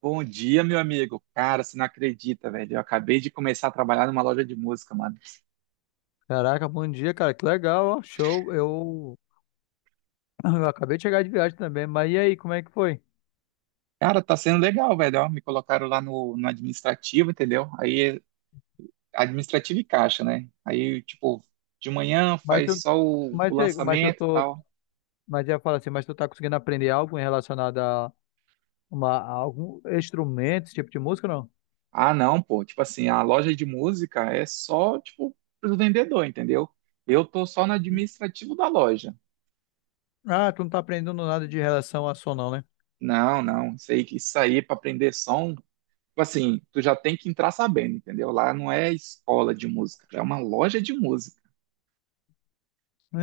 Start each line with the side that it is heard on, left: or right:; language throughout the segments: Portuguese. right: Bom dia, meu amigo. Cara, você não acredita, velho. Eu acabei de começar a trabalhar numa loja de música, mano.
left: Caraca, bom dia, cara. Que legal, ó. Show. Eu acabei de chegar de viagem também. Mas e aí, como é que foi?
right: Cara, tá sendo legal, velho. Ó, me colocaram lá no administrativo, entendeu? Aí, administrativo e caixa, né? Aí, tipo, de manhã
left: Mas
right: faz
left: tu,
right: só o
left: mas, tu- mas eu
right: lançamento e
left: tô,
right: tal.
left: mas eu ia falar assim, mas tu tá conseguindo aprender algo em relacionado a algum instrumento, esse tipo de música, não?
right: Ah, não, pô. Tipo assim, a loja de música é só, tipo, pro vendedor, entendeu? Eu tô só no administrativo da loja.
left: Ah, tu não tá aprendendo nada de relação a som, não, né?
right: Não, não. Isso aí é pra aprender som. Tipo assim, tu já tem que entrar sabendo, entendeu? Lá não é escola de música, é uma loja de música,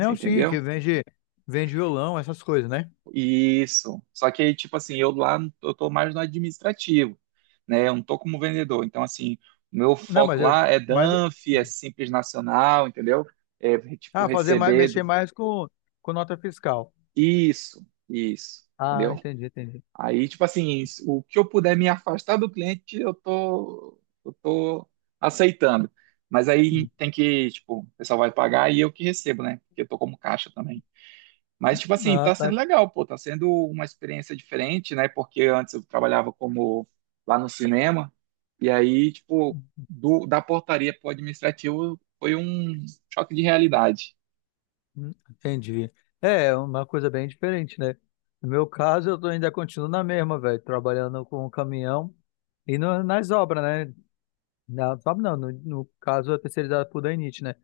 right: você
left: sim,
right: entendeu?
left: que vende violão, essas coisas, né?
right: Isso. Só que, tipo assim, eu lá eu tô mais no administrativo, né? Eu não tô como vendedor. Então, assim, o meu
left: Não,
right: foco lá é
left: mas,
right: DANF, é Simples Nacional, entendeu? É, tipo,
left: ah, fazer mais,
right: receber.
left: mexer mais com nota fiscal.
right: Isso, isso,
left: Ah,
right: entendeu?
left: entendi, entendi.
right: Aí, tipo assim, o que eu puder me afastar do cliente, eu tô aceitando. Mas aí
left: Hum.
right: tem que, tipo, o pessoal vai pagar e eu que recebo, né? Porque eu tô como caixa também. Mas, tipo assim,
left: Ah,
right: tá
left: tá.
right: sendo legal, pô, tá sendo uma experiência diferente, né? Porque antes eu trabalhava como lá no cinema, e aí, tipo, da portaria pro administrativo foi um choque de realidade.
left: Entendi. É, é uma coisa bem diferente, né? No meu caso, ainda continuo na mesma, velho, trabalhando com o caminhão e nas obras, né? Na, obras não, no, no caso, é terceirizado por Danite, né?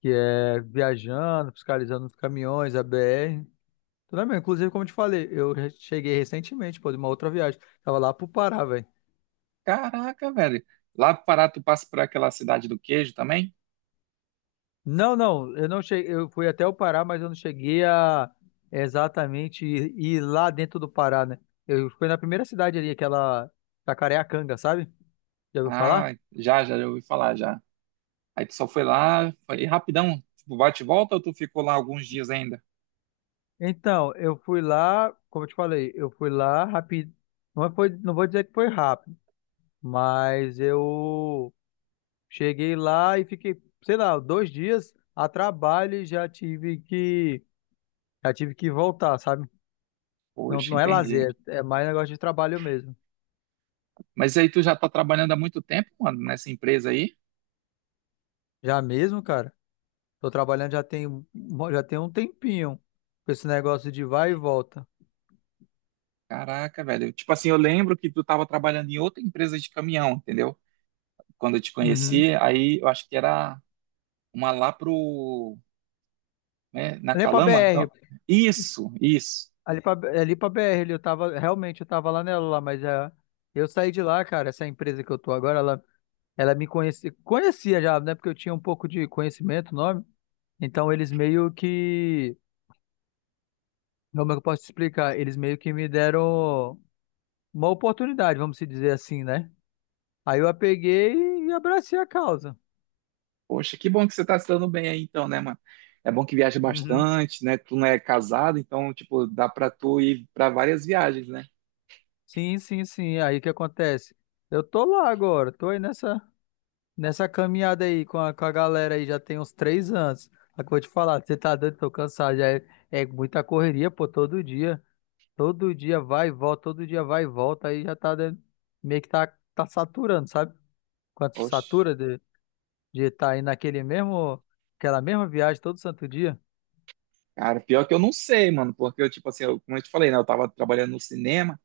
left: Que é viajando, fiscalizando os caminhões, a BR, tudo bem. Inclusive, como eu te falei, eu cheguei recentemente, pô, de uma outra viagem. Tava lá pro Pará, velho.
right: Caraca, velho. Lá no Pará, tu passa por aquela cidade do queijo também?
left: Não, não, eu não cheguei, eu fui até o Pará, mas eu não cheguei a exatamente ir lá dentro do Pará, né? Eu fui na primeira cidade ali, aquela Jacareacanga, sabe? Já ouviu falar?
right: Ah, já, ouvi falar já. Aí tu só foi lá, foi rapidão, tipo, bate e volta ou tu ficou lá alguns dias ainda?
left: Então, eu fui lá, como eu te falei, eu fui lá rápido. Não é foi, não vou dizer que foi rápido, mas eu cheguei lá e fiquei, sei lá, 2 dias a trabalho e já tive que voltar, sabe? Não,
right: Poxa,
left: não é
right: entendi.
left: lazer, é mais negócio de trabalho mesmo.
right: Mas aí tu já tá trabalhando há muito tempo, mano, nessa empresa aí?
left: Já mesmo, cara? Tô trabalhando já tem um tempinho com esse negócio de vai e volta.
right: Caraca, velho. Tipo assim, eu lembro que tu tava trabalhando em outra empresa de caminhão, entendeu? Quando eu te
left: Uhum.
right: conheci, aí eu acho que era uma lá pro, né, na
left: Ali pra
right: Calama.
left: BR,
right: Então, isso, isso.
left: ali pra, ali pra BR, ali eu tava, realmente eu tava lá nela lá, mas é, eu saí de lá, cara, essa empresa que eu tô agora, ela me conhecia, conhecia já, né, porque eu tinha um pouco de conhecimento, nome, então eles meio que, como é que eu posso te explicar? Eles meio que me deram uma oportunidade, vamos se dizer assim, né? Aí eu a peguei e abracei a causa.
right: Poxa, que bom que você tá se dando bem aí então, né, mano? É bom que viaja
left: Uhum.
right: bastante, né? Tu não é casado, então, tipo, dá pra tu ir pra várias viagens, né?
left: Sim, sim, sim. Aí o que acontece? Eu tô lá agora, tô aí nessa caminhada aí com a galera aí, já tem uns 3 anos. Só que eu vou te falar, você tá doido, tô cansado, já é muita correria, pô, todo dia. Todo dia vai e volta, todo dia vai e volta, aí já tá meio que tá saturando, sabe? Quando se
right: Poxa,
left: satura de estar tá aí naquele mesmo, aquela mesma viagem todo santo dia.
right: cara, pior que eu não sei, mano, porque eu, tipo assim, como eu te falei, né? Eu tava trabalhando no cinema,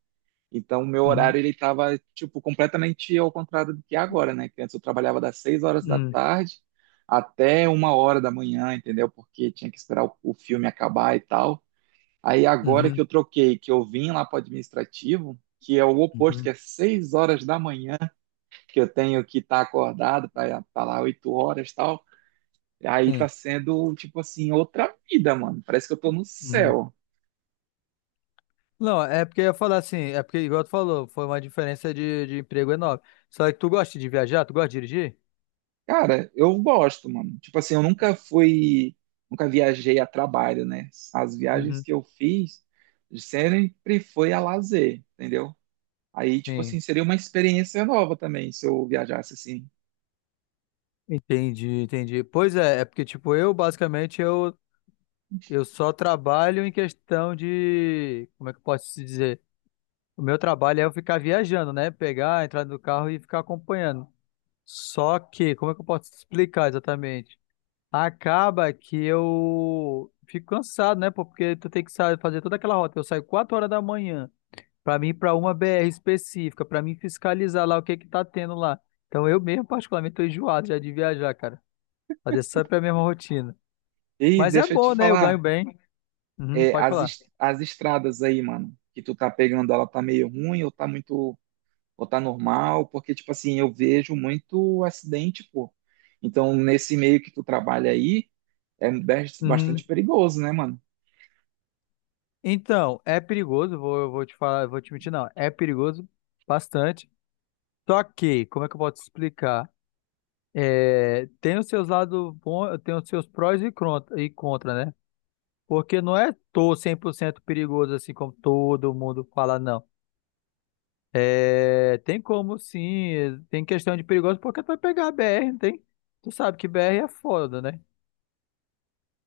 right: então o meu
left: Uhum,
right: horário, ele tava, tipo, completamente ao contrário do que é agora, né? Que antes eu trabalhava das seis horas da
left: uhum,
right: tarde até uma hora da manhã, entendeu? Porque tinha que esperar o filme acabar e tal. Aí agora que
left: uhum,
right: eu troquei, que eu vim lá para o administrativo, que é o oposto, que
left: uhum,
right: é 6 horas da manhã, que eu tenho que estar acordado para estar lá 8 horas e tal. Aí tá
left: sim.
right: sendo, tipo assim, outra vida, mano. Parece que eu tô no céu.
left: Não, é porque eu ia falar assim, é porque, igual tu falou, foi uma diferença de emprego enorme. Só que tu gosta de viajar? Tu gosta de dirigir?
right: Cara, eu gosto, mano. Tipo assim, eu nunca fui, nunca viajei a trabalho, né? As viagens
left: Uhum.
right: que eu fiz sempre foi a lazer, entendeu? Aí, tipo assim,
left: Sim,
right: seria uma experiência nova também se eu viajasse assim.
left: entendi, entendi. Pois é, é porque, tipo, eu só trabalho em questão de. Como é que eu posso te dizer? O meu trabalho é eu ficar viajando, né? Pegar, entrar no carro e ficar acompanhando. Só que, como é que eu posso te explicar exatamente? Acaba que eu fico cansado, né? Pô? Porque tu tem que fazer toda aquela rota. Eu saio 4 horas da manhã. Para mim, para uma BR específica, para mim fiscalizar lá o que que tá tendo lá. Então eu mesmo, particularmente, tô enjoado já de viajar, cara. Fazer sempre é a mesma rotina.
right: E
left: Mas é
right: deixa eu te
left: bom, né? Eu ganho
right: falar,
left: bem. Uhum,
right: é,
left: pode falar.
right: as estradas aí, mano, que tu tá pegando, ela tá meio ruim ou tá muito, ou tá normal? Porque, tipo assim, eu vejo muito acidente, pô. Então, nesse meio que tu trabalha aí, é
left: Uhum.
right: bastante perigoso, né, mano?
left: Então, é perigoso, vou te falar, vou te mentir, não. É perigoso bastante. Só que, como é que eu posso explicar? É, tem os seus lados bons, tem os seus prós e contra, né? Porque não é tô 100% perigoso assim como todo mundo fala, não. É, tem como sim, tem questão de perigoso, porque tu vai pegar a BR, não tem? Tu sabe que BR é foda, né?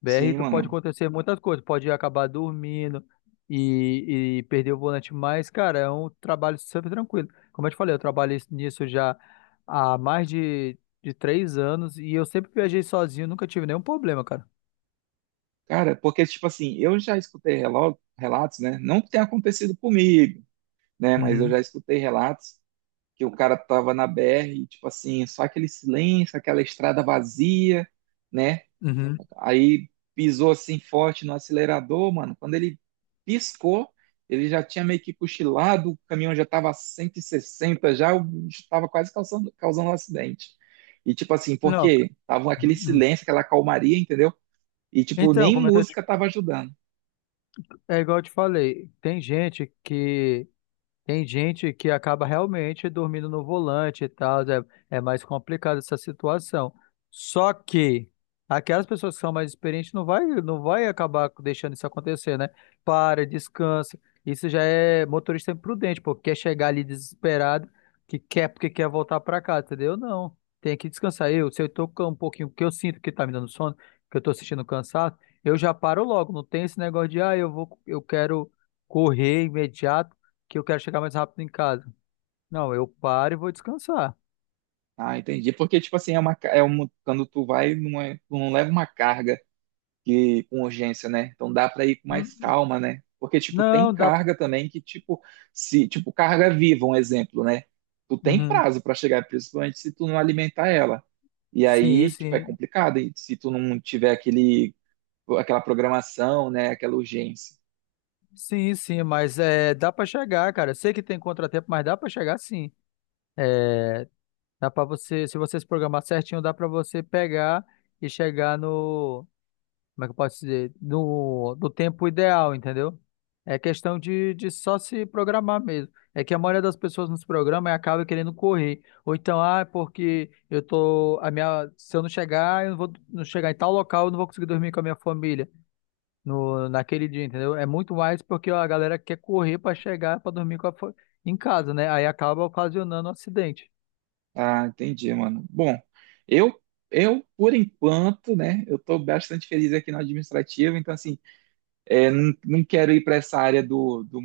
left: BR
right: Sim,
left: tu pode
right: mano.
left: acontecer muitas coisas, pode acabar dormindo e perder o volante, mas, cara, é um trabalho super tranquilo. Como eu te falei, eu trabalhei nisso já há mais de 3 anos e eu sempre viajei sozinho, nunca tive nenhum problema, cara.
right: Cara, porque, tipo assim, eu já escutei relatos, né? Não que tenha acontecido comigo, né? Mas eu
left: Uhum,
right: já escutei relatos que o cara tava na BR, e, tipo assim, só aquele silêncio, aquela estrada vazia, né?
left: uhum.
right: Aí pisou assim forte no acelerador, mano. Quando ele piscou, ele já tinha meio que cochilado, o caminhão já estava a 160, já estava quase causando um acidente. E tipo assim,
left: Não,
right: porque tava aquele
left: uhum.
right: silêncio, aquela calmaria, entendeu? E tipo,
left: Então,
right: nem
left: como eu tô te-
right: música tava ajudando.
left: é igual eu te falei, tem gente que acaba realmente dormindo no volante e tal, é mais complicado essa situação. Só que aquelas pessoas que são mais experientes não vai acabar deixando isso acontecer, né? Para, descansa. Isso já é motorista imprudente, porque quer chegar ali desesperado, que quer porque quer voltar para casa, entendeu? Não. Tem que descansar. Se eu tô com um pouquinho, porque eu sinto que tá me dando sono, que eu tô sentindo cansado, eu já paro logo. Não tem esse negócio de, ah, eu quero correr imediato que eu quero chegar mais rápido em casa. Não, eu paro e vou descansar.
right: Ah, entendi. Porque tipo assim, é uma, é um, quando tu vai, não, é, tu não leva uma carga que com urgência, né? Então dá para ir com mais
left: Hum,
right: calma, né? Porque tipo tem
left: Não, dá.
right: carga também que tipo se tipo carga viva, um exemplo, né? Tu tem
left: Uhum.
right: prazo para chegar, principalmente se tu não alimentar ela. E
left: Sim,
right: aí, tipo, é
left: sim.
right: complicado, e se tu não tiver aquele aquela programação, né, aquela urgência.
left: Sim, sim, mas é, dá pra chegar, cara. Sei que tem contratempo, mas dá pra chegar sim. É, dá pra você se programar certinho, dá pra você pegar e chegar no, como é que eu posso dizer? No, do tempo ideal, entendeu? É questão de só se programar mesmo. É que a maioria das pessoas nos programam e acaba querendo correr. Ou então, ah, é porque eu tô, a minha, se eu não chegar, eu não vou não chegar em tal local, eu não vou conseguir dormir com a minha família no, naquele dia, entendeu? É muito mais porque a galera quer correr para chegar, para dormir em casa, né? Aí acaba ocasionando um acidente.
right: Ah, entendi, mano. Bom, eu eu por enquanto, né, eu tô bastante feliz aqui na administrativa, então assim, é, não, não quero ir para essa área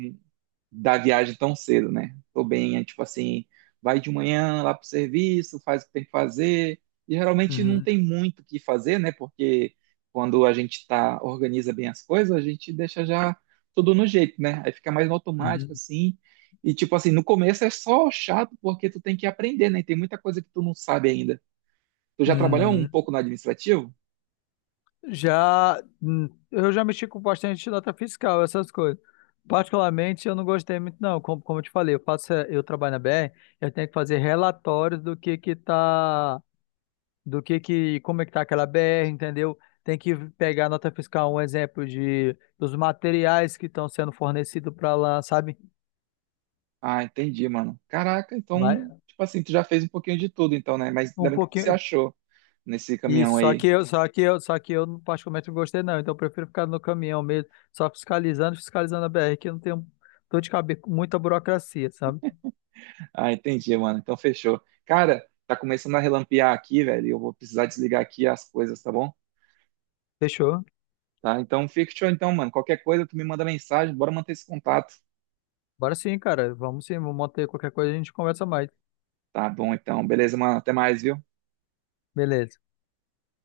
right: da viagem tão cedo, né? Tô bem, é tipo assim, vai de manhã lá pro serviço, faz o que tem que fazer. E geralmente não
left: Uhum,
right: tem muito o que fazer, né? Porque quando a gente tá, organiza bem as coisas, a gente deixa já tudo no jeito, né? Aí fica mais no automático,
left: uhum,
right: assim. E tipo assim, no começo é só chato porque tu tem que aprender, né? Tem muita coisa que tu não sabe ainda. Tu já trabalhou um
left: uhum.
right: pouco no administrativo?
left: Já, eu já mexi com bastante nota fiscal, essas coisas. Particularmente, eu não gostei muito, não. Como eu te falei, eu trabalho na BR, eu tenho que fazer relatórios do que tá, como é que tá aquela BR, entendeu? Tem que pegar nota fiscal, um exemplo de dos materiais que estão sendo fornecidos para lá, sabe?
right: Ah, entendi, mano. Caraca, então,
left: Mas
right: tipo assim, tu já fez um pouquinho de tudo, então, né? Mas
left: um
right: ainda bem que você
left: pouquinho,
right: achou nesse caminhão
left: isso, só que
right: aí.
left: eu, só que eu, só que eu particularmente não gostei não, então eu prefiro ficar no caminhão mesmo, só fiscalizando a BR, que eu não tenho dor de cabeça, com muita burocracia, sabe?
right: Ah, entendi, mano. Então, fechou. Cara, tá começando a relampear aqui, velho. Eu vou precisar desligar aqui as coisas, tá bom?
left: Fechou?
right: Tá, então fica show, então, mano. Qualquer coisa, tu me manda mensagem. Bora manter esse contato.
left: Bora sim, cara, vamos sim, vamos manter qualquer coisa, a gente conversa mais.
right: Tá bom, então. Beleza, mano. Até mais, viu?
left: Beleza.